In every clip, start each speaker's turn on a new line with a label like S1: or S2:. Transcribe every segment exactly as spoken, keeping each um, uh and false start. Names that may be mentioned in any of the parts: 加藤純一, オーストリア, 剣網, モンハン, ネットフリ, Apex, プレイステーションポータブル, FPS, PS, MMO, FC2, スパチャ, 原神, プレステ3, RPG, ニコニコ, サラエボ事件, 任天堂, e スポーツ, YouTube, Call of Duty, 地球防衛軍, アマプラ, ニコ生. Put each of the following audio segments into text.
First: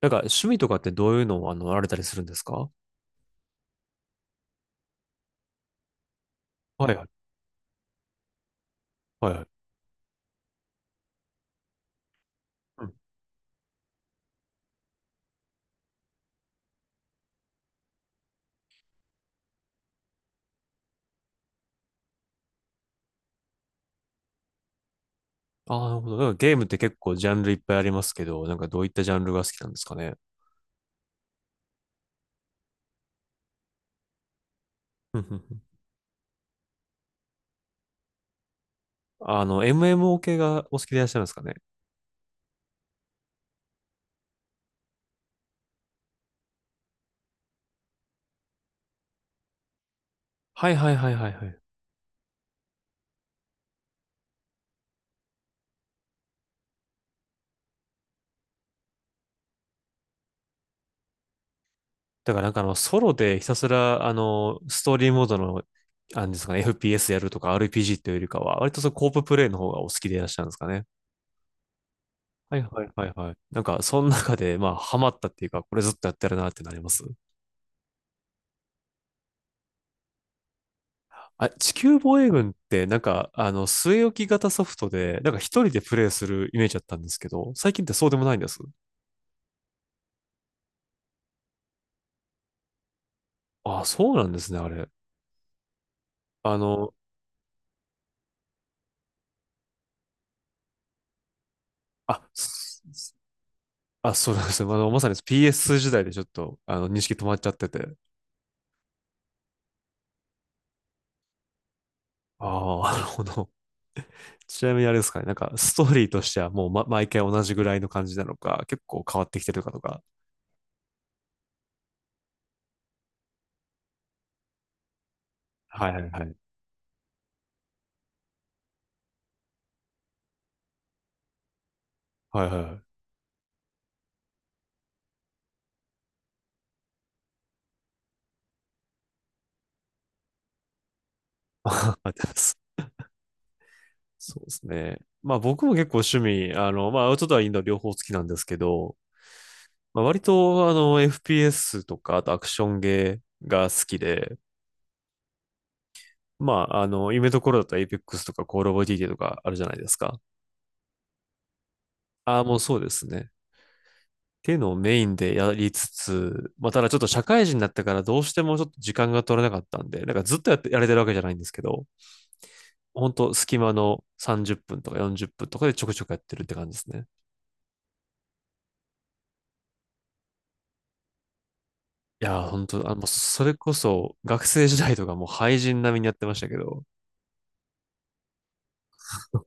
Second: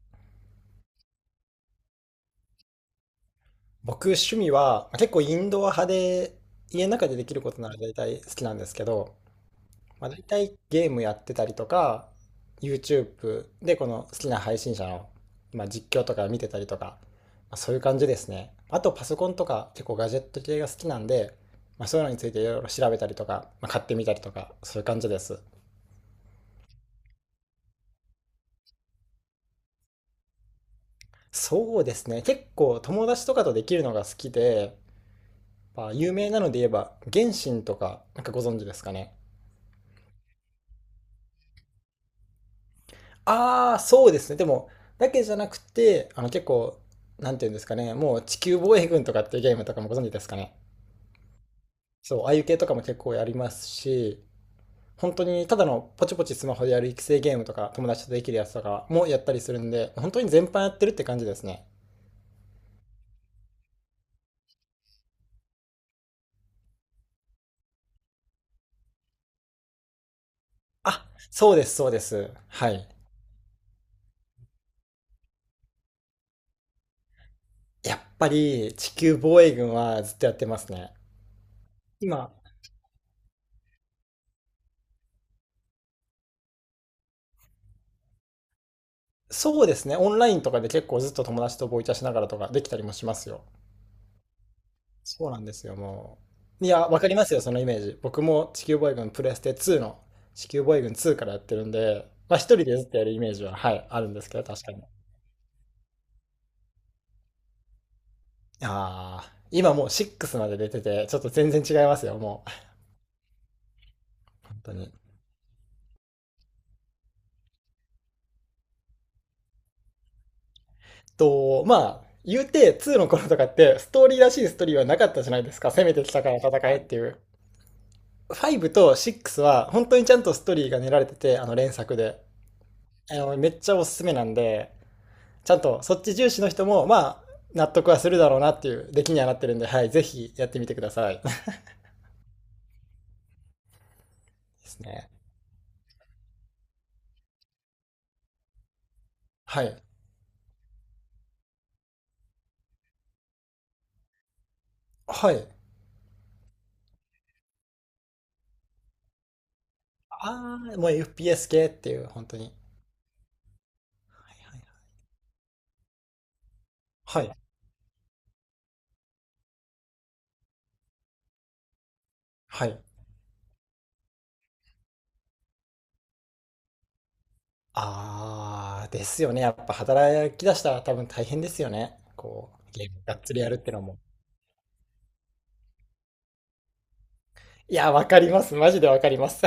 S1: なんか趣味とかってどういうのをあの、られたりするんですか？
S2: 僕、趣味は、まあ結構インドア派で、家
S1: は
S2: の
S1: いはい。
S2: 中でできることなら大体好きなんですけど、
S1: はいはい。
S2: まあ、大体ゲームやってたりとか、
S1: うん。
S2: YouTube でこの好きな配信者の、まあ、実況とか見てたりとか、まあ、そういう感じですね。あとパソコンとか結構ガジェット系が好きなんで、まあ、そういうのについていろいろ調べたりとか、まあ、買ってみたりとか、そういう感じです。
S1: ああ、なるほど。なんかゲームって結構ジャンルいっぱいありますけど、なんかどういったジャンルが好きなんですかね？
S2: そうですね。結構友達とかとできるのが好きで、
S1: うんうんうん。
S2: まあ、有名なので言えば、原神とか、なんかご存知ですかね。
S1: あの、エムエムオー 系がお好きでいらっしゃるんですかね？
S2: ああ、そうですね。でも、だけじゃなくて、あの結構、なんていうんですかね、もう地球防衛軍とかっていうゲームとかもご存知ですかね。
S1: はいはいはいはいはい。
S2: そう、ああいう系とかも結構やりますし、本当にただのポチポチスマホでやる育成ゲームとか、友達とできるやつとかもやったりするんで、本当に全般やってるって感じですね。
S1: だからなんかあの、ソロでひたすら、あの、ストーリーモードの、あんですかね、エフピーエス やるとか アールピージー というよりかは、割とそのコーププレイの方がお好きでいらっしゃるんですかね？
S2: あ、そうです、そうです。
S1: はい
S2: は
S1: は
S2: い。
S1: いはいはい。なんか、その中で、まあ、ハマったっていうか、これずっとやってるなってなります。
S2: やっぱり地球防衛軍はずっとやってますね。
S1: あ、地球防衛
S2: 今、
S1: 軍って、なんか、あの、据え置き型ソフトで、なんか一人でプレイするイメージだったんですけど、最近ってそうでもないんです。
S2: そうですね、オンラインとかで結構ずっと友達とボイチャしながらとかできたりもしますよ。
S1: あ、そうなんですね、あれ。
S2: そうなんですよ、も
S1: あ
S2: う。いや、
S1: の、
S2: わかりますよ、そのイメージ。僕も地球防衛軍プレステツーの、地球防衛軍ツーからやってるんで、
S1: あ、
S2: まあ一人で
S1: す
S2: ずっとやる
S1: す
S2: イメージは、はい、あるん
S1: あ、
S2: です
S1: そう
S2: け
S1: な
S2: ど、
S1: んで
S2: 確
S1: すね。
S2: か
S1: あ
S2: に。
S1: の、まさに ピーエス 時代でちょっと、あの、認識止まっちゃってて。
S2: ああ、今もうろくまで出てて、ちょっと全然違いますよ、もう。
S1: ああ、なるほど。
S2: 本
S1: ち
S2: 当
S1: なみに
S2: に。
S1: あれですかね、なんか、ストーリーとしてはもう、ま、毎回同じぐらいの感じなのか、結構変わってきてるかとか。
S2: と、まあ、言うてにの頃とかって、ストーリーらしいストーリーはなかったじゃないですか。攻
S1: はい
S2: め
S1: は
S2: て
S1: い
S2: き
S1: は
S2: たか
S1: い。
S2: ら戦えっていう。ごとろくは本当にちゃんとストーリーが練られてて、あの連作で。
S1: はいはいはい。
S2: あの、めっちゃおすすめなんで、ちゃんとそっち重視の人も、まあ、納得はするだろうなっていう出来にはなってるんで、はい、ぜひやってみてください。
S1: そうです
S2: です
S1: ね。
S2: ね。
S1: まあ僕も結構趣味、あの、まあアウトドア、インドア両方好きなんですけど、
S2: はい。
S1: まあ割とあの エフピーエス とか、あとアクションゲーが好きで、
S2: はい。
S1: まああの、夢ところだったら エーペックス とか コールオブデューティー とかあるじゃないですか。
S2: ああ、もう エフピーエス 系っていう、本当
S1: ああ、
S2: に。
S1: もうそうですね。
S2: はい
S1: ってい
S2: は
S1: う
S2: い
S1: のをメインでやりつつ、まあただちょっと社
S2: はい。
S1: 会人になってからどうしてもちょっと時間が取れなかったんで、なんかずっとやって、やれてるわけじゃないんですけど、
S2: はい。
S1: ほんと隙間のさんじゅっぷんとかよんじゅっぷんとかでちょくちょくやってるって感じですね。
S2: ああ、ですよね。やっぱ働き出したら多分大変ですよね。
S1: いやー、
S2: こ
S1: 本
S2: う、ゲ
S1: 当
S2: ー
S1: あ
S2: ム
S1: の、
S2: がっつり
S1: そ
S2: や
S1: れ
S2: るって
S1: こ
S2: のも。
S1: そ、学生時代とかもう廃人並みにやってましたけど、
S2: いや、わかります。マジでわかります。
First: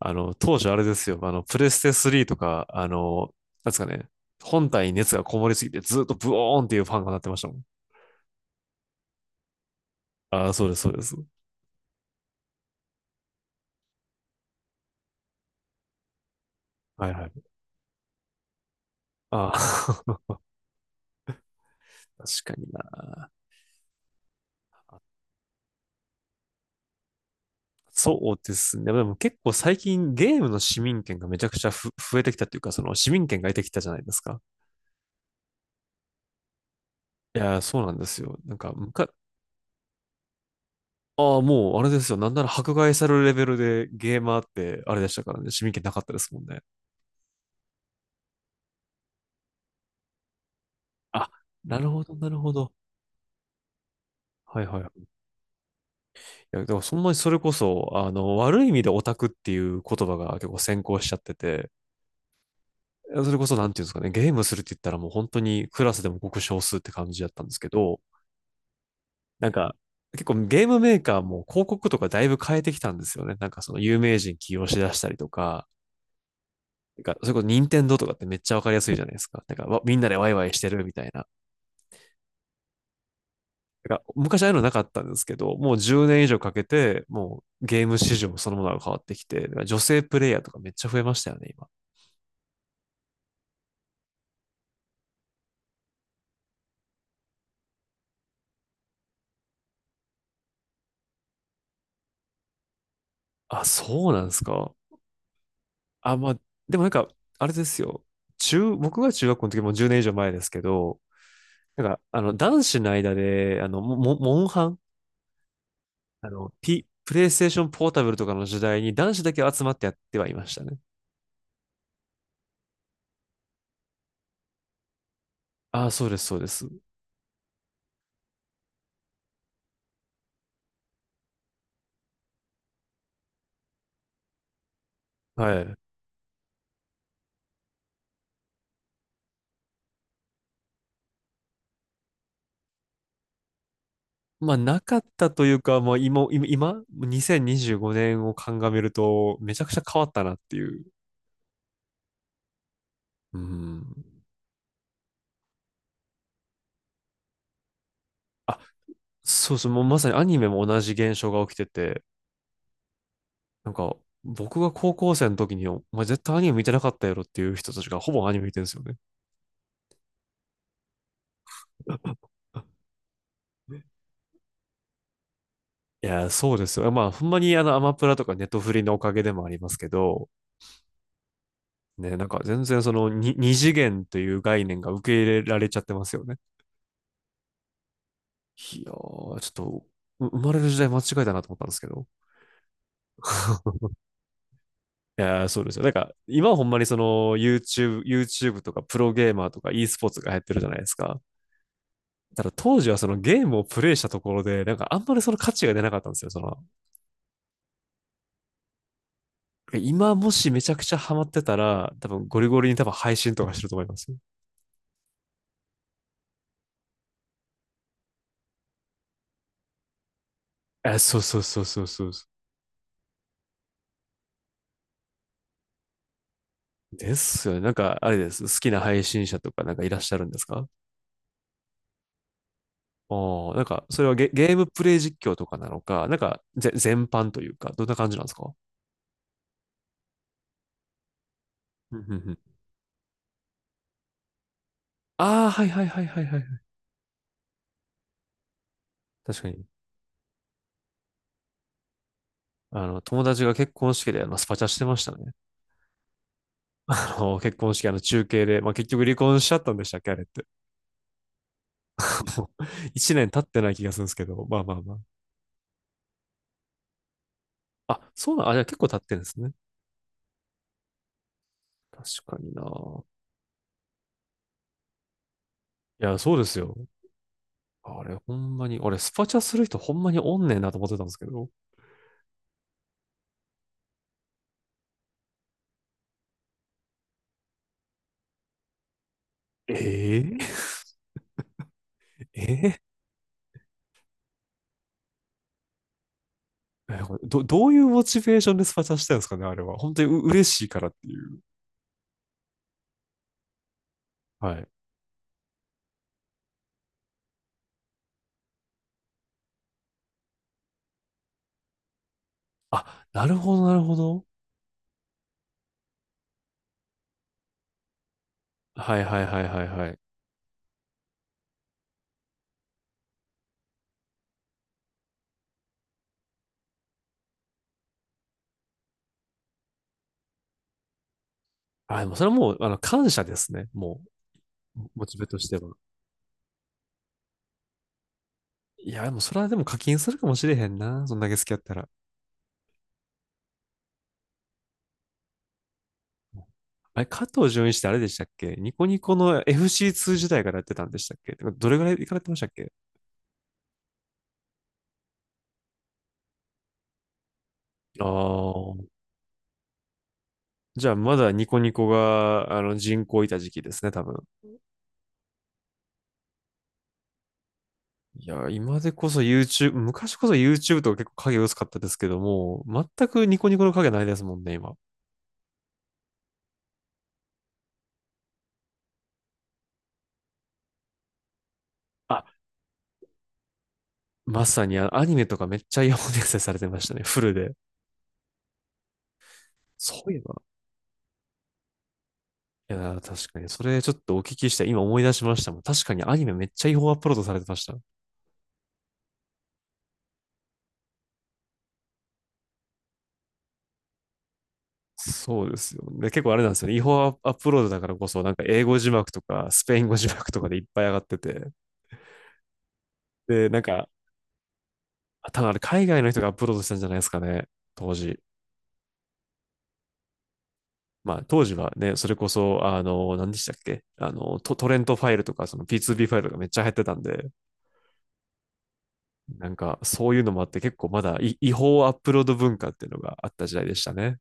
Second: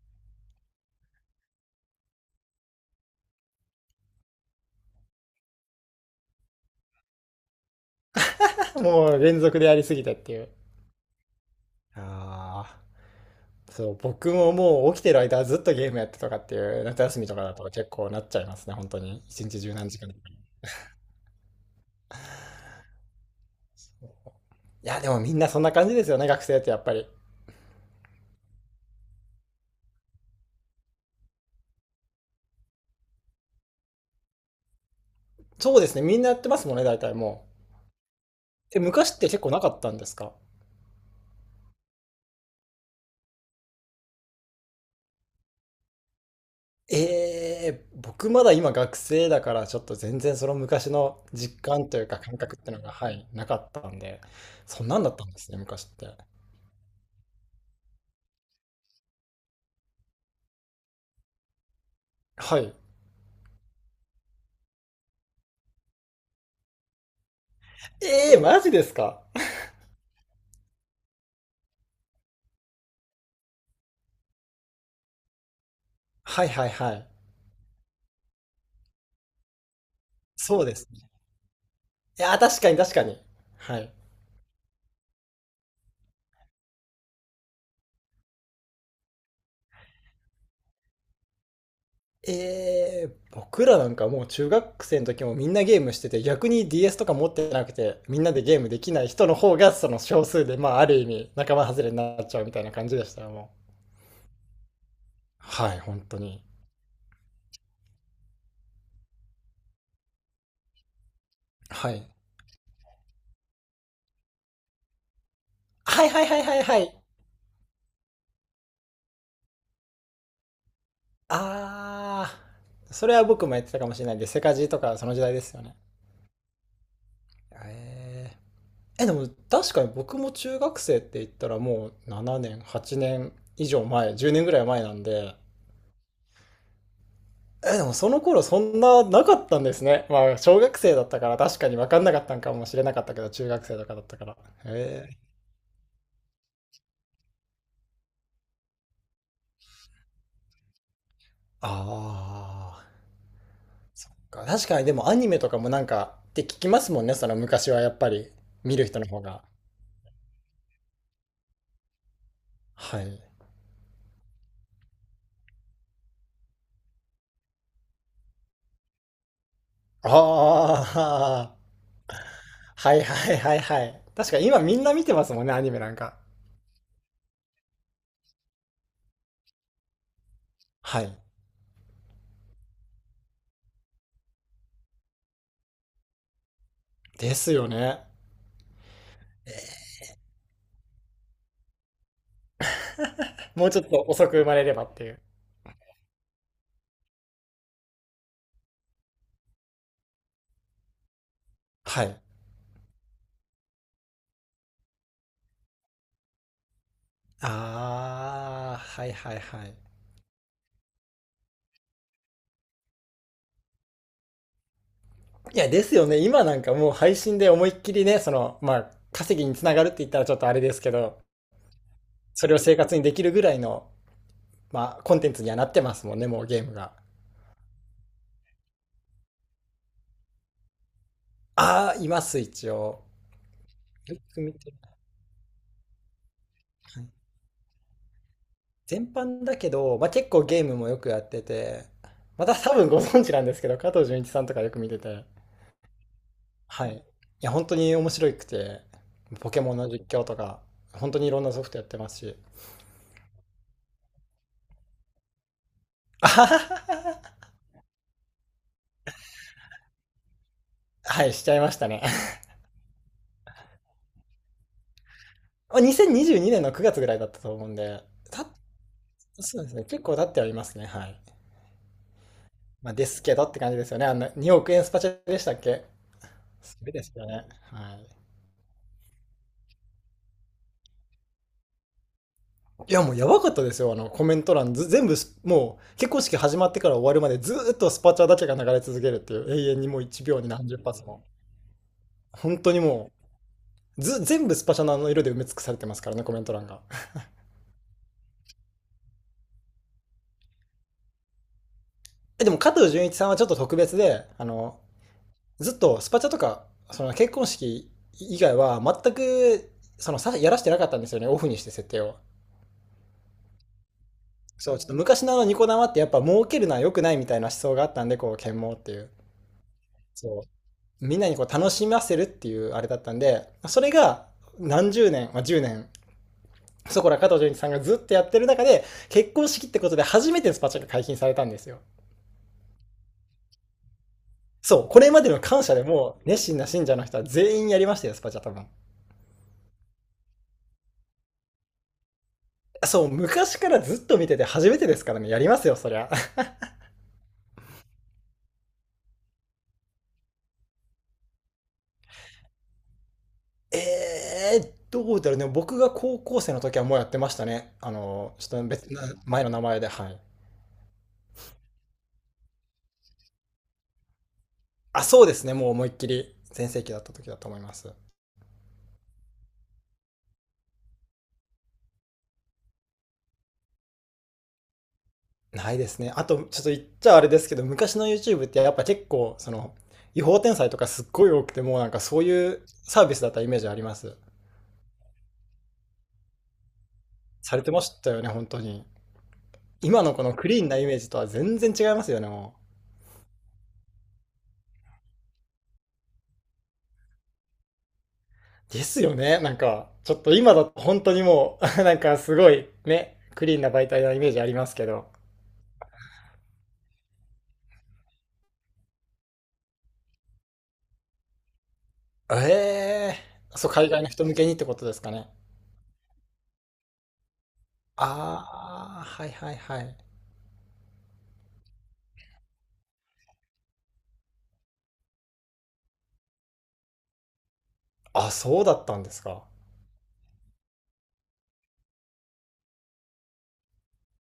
S1: あの、当時あれですよ、あの、プレステスリーとか、あの、なんですかね、本体に熱がこもりすぎて、ずっとブオーンっていうファンが鳴ってましたもん。
S2: もう連続でやりすぎたってい
S1: あ
S2: う。
S1: あ、そうです、そうです。
S2: ああ。そう、僕ももう起きてる間はずっとゲームやってとかっていう夏
S1: はい
S2: 休
S1: は
S2: みとか
S1: い。
S2: だと結構なっちゃいますね、本当に。一
S1: あ
S2: 日十何時間。
S1: あ。
S2: い
S1: 確かにな。
S2: や、でもみんなそんな感じですよね、学生ってやっぱり。
S1: そうですね。でも結構最近ゲームの市民権がめちゃくちゃふ増えてきたっていうか、その市民権が得てきたじゃないですか。
S2: そうですね、みんなやってますもんね、大体
S1: い
S2: も
S1: やー、
S2: う。
S1: そうなんですよ。なんか、
S2: え、
S1: むか
S2: 昔って結構なかったんですか？
S1: ああ、もう、あれですよ。なんなら迫害されるレベルでゲーマーって、あれでしたからね。市民権なかったですもんね。
S2: えー、僕まだ今学生だからちょっと全然その昔の
S1: あ、
S2: 実
S1: なる
S2: 感とい
S1: ほ
S2: う
S1: ど、
S2: か
S1: な
S2: 感
S1: るほ
S2: 覚って
S1: ど。
S2: のが、はい、なかったんで、
S1: はい
S2: そん
S1: は
S2: な
S1: い。
S2: ん
S1: い
S2: だったんですね、昔って。
S1: や、だからそんなにそれこそ、あの、悪い意味でオタクっていう言葉が結構先行しちゃってて、
S2: はい。
S1: それこそなんていうんですかね、ゲームするって言ったらもう本当にクラスでもごく少数って感じだったんですけど、
S2: えー、マジですか？
S1: なんか、結構ゲームメーカーも広告とかだいぶ変えてきたんですよね。なんかその有名人起用しだしたりとか、
S2: はいはいは
S1: なん
S2: い。
S1: かそれこそ任天堂とかってめっちゃわかりやすいじゃないですか。なんかわみんなでワイワイし
S2: そう
S1: て
S2: で
S1: る
S2: す
S1: みた
S2: ね。
S1: いな。
S2: いや、確かに確かに。はい。
S1: なんか昔ああいうのなかったんですけど、もうじゅうねん以上かけて、もうゲーム市場そのものが変わってきて、だから女性プレイヤーとかめっちゃ増えましたよね、今。
S2: えー、僕らなんかもう中学生の時もみんなゲームしてて、逆に ディーエス とか持ってなくてみんなでゲームできない人の方がその少数で、まあある意味仲間外れになっちゃうみたいな感じでしたよも、
S1: あ、そうなんですか。
S2: うはい、本
S1: あ、
S2: 当
S1: まあ、
S2: に。
S1: でもなんか、あれですよ。中、僕が中学校の時もじゅうじゅうねん以上前ですけど、なん
S2: は
S1: か、
S2: い
S1: あの、男子の間で、あの、モモモンハン、
S2: はいはい
S1: あ
S2: はい
S1: の、
S2: はいは
S1: P、
S2: い。
S1: プレイステーションポータブルとかの時代に男子だけ集まってやってはいましたね。
S2: あーそれは僕もやってたかもしれないんで、セカジとかその時代ですよね。
S1: ああ、そうです、そうです。
S2: えー、えでも確かに僕も中学生って言ったらもうななねんはちねん以上前、じゅうねんぐらい前なんで、
S1: はい。
S2: え、でもその頃そんななかったんですね。まあ、小学生だったから確かに分かんなかったんかもしれなかったけど、中学生とかだったから。
S1: まあ、なかっ
S2: へえ。
S1: たというか、まあ、今、今、今にせんにじゅうごねんを鑑みると、めちゃくちゃ変わったなっていう。
S2: ああ、
S1: うん。
S2: そっか。確かにでもアニメとかもなんかって聞きますもんね、その昔はやっぱり
S1: あ、
S2: 見る人の方が。
S1: そうそう、もうまさにアニメも同じ現象が起きてて、
S2: はい。
S1: なんか、僕が高校生の時に、お前絶対アニメ見てなかったやろっていう人たちがほぼアニメ見てるんですよね。
S2: ああ、はいはいはいはい。確かに今みんな見てますもんね、アニメなん
S1: い
S2: か。
S1: やー、そうですよ。まあ、ほんまにあの、アマプラとかネットフリのおかげでもありますけど、
S2: はい。
S1: ね、なんか全然そのににじげんという概念が受け入れられちゃってますよね。
S2: ですよね。
S1: いやー、ちょっと、う生まれる時代間違えたなと思ったんですけど。
S2: もうちょっ と遅く生まれればっていう。
S1: いやそうですよ。なんか、今はほんまにその YouTube、YouTube とかプロゲーマーとか e スポーツが流行ってるじゃないですか。
S2: はい。
S1: ただ当時はそのゲームをプレイしたところで、なんかあんまりその価値が出なかったんですよ。その、
S2: ああ、はいはいはい。
S1: 今もしめちゃくちゃハマってたら、多分ゴリゴリに多分配信とかしてると思いますよ。
S2: いや、ですよね。今なんかもう配信で思いっきりね、その、まあ、稼ぎにつながるって言ったらちょっとあれですけ
S1: え、そ
S2: ど、
S1: うそうそうそうそうそ
S2: それを生活にできるぐらいの、まあ、コンテンツにはなってますもんね、もうゲームが。
S1: う。ですよね。なんか、あれです。好きな配信者とかなんかいらっしゃるんですか？
S2: ああ、います、一応。
S1: おーなんか、それは
S2: よ
S1: ゲ、
S2: く
S1: ゲ
S2: 見
S1: ーム
S2: てる。
S1: プレイ実況とかなのか、なんか、ぜ、
S2: は
S1: 全
S2: い。
S1: 般というか、どんな感じなんですか？
S2: 全般だけど、まあ、結構ゲームもよくやってて、
S1: うんうんうん。
S2: また多分ご存知なんですけど、加藤純一さんとかよく見てて、
S1: ああ、はいはいはいはいはい。
S2: はい。いや、本当に面白くて、
S1: 確か
S2: ポケ
S1: に。
S2: モンの実況とか、本当にいろんなソフトやってますし。
S1: あの、友達が結婚式で、あの、スパチャしてましたね。
S2: あははは。
S1: あ
S2: は
S1: の、結婚式、あの、中継で、まあ、結局離婚しちゃったんでしたっけ、あれって。
S2: はい、しちゃいましたね。
S1: もういちねん経ってない気がするんですけど、まあまあまあ。
S2: まあにせんにじゅうにねんのくがつぐらいだったと思うんで、
S1: あ、そうな
S2: た、
S1: ん、あ、じゃあ結構経ってるんですね。
S2: そうですね、結構経ってはいますね、はい。
S1: 確かにな。
S2: まあ、ですけどって感じですよね。あの、におく円スパチャでしたっけ？
S1: いや、そうですよ。
S2: すごいですよね。は
S1: あ
S2: い。
S1: れ、ほんまに、俺、スパチャする人ほんまにおんねんなと思ってたんですけど。
S2: いや、もうやばかったですよ、あの、コメント欄、ず、全部す、もう、結婚式始まってから終わるまでずーっとスパチャだけが流れ続けるっていう、永遠にもう1
S1: え
S2: 秒に
S1: え
S2: 何十発も。本当
S1: え
S2: に
S1: え
S2: もう、ず、全部スパチャのあの色で埋め尽くされてますからね、コメント欄が。
S1: え、これど、どういうモチベーションでスパチャしてるんですかね、あれは？本当にう嬉しいからっていう。
S2: え、でも、加藤純一さんはちょっと特別で、あ
S1: はい。
S2: の、ずっとスパチャとか、その結婚式以外は全く、そのさやらしてなかったんですよね、オフにして設定を。
S1: あ、なるほど、なるほど。
S2: そう、ちょっと昔のあのニコ生ってやっぱ儲けるのは良くないみたいな思想があったんで、こう、剣網って
S1: は
S2: い
S1: い
S2: う。
S1: はいはいはいはい。
S2: そう。みんなにこう楽しませるっていうあれだったんで、それが何十年、まあ、じゅうねん、そこら加藤純一さんがずっとやってる中で、結婚式ってことで初めてスパチャが解禁されたんですよ。
S1: あ、でもそれはもう、あの、感謝ですね。もう、
S2: そう、こ
S1: モ
S2: れ
S1: チ
S2: ま
S1: ベ
S2: で
S1: と
S2: の
S1: して
S2: 感
S1: は。
S2: 謝でも、熱心な信者の人は全員やりましたよ、スパチャ多分。
S1: いや、でもそれはでも課金するかもしれへんな。そんだけ好きやったら。
S2: そう、昔からずっと見てて初めてですからね、やりますよ、そりゃ。
S1: あれ、加藤純一ってあれでしたっけ？ニコニコの エフシーツー 時代からやってたんでしたっけ？てかどれぐらい行かれてましたっけ？
S2: えー、どうだろうね、僕が高校生の時はもうやってましたね。あ
S1: あ
S2: の、ちょっと
S1: あー。
S2: 別な前の名前で、はい。
S1: じゃあ、まだニコニコが、あの、人口いた時期ですね、多分。
S2: あ、そうですね、もう思いっきり全盛期だった時だと思います。
S1: いや、今でこそ YouTube、昔こそ YouTube とか結構影薄かったですけども、全くニコニコの影ないですもんね、今。
S2: ないですね。あと、ちょっと言っちゃあれですけど、昔の YouTube ってやっぱ結構、その、違法転載とかすっごい多くて、もうなんかそ
S1: あ、
S2: ういうサービスだったイメージあります。
S1: まさにあのアニメとかめっちゃイヤホン再生されてましたね、フルで。
S2: されてましたよね、本当に。
S1: そ
S2: 今
S1: う
S2: の
S1: いえ
S2: この
S1: ば。
S2: クリーンなイメージとは全然違いますよね、もう。
S1: いやー、確かに。それちょっとお聞きして、今思い出しましたもん。確かにアニメめっちゃ違法アップロードされてました。
S2: ですよね。なんか、ちょっと今だと本当にもう、なんかすごいね、クリーンな媒体なイメージありますけど。
S1: そうですよ。ね結構あれなんですよね。違法アップロードだからこそ、なんか英語字幕とか、スペイン語字幕とかでいっぱい上がってて。
S2: ええ
S1: で、
S2: ー
S1: なん
S2: そう、
S1: か、
S2: 海外の人向けにってことですかね。
S1: 多分あれ海外の人がアップロードしたんじゃないですかね。当時。
S2: ああ、はいはいはい。
S1: まあ、当時はね、それこそ、あの、何でしたっけあの、ト、トレントファイルとか、その ピーツービー ファイルがめっちゃ入ってたんで、
S2: あ、そうだったんですか？
S1: なんか、そういうのもあって、結構まだい違法アップロード文化っていうのがあった時代でしたね。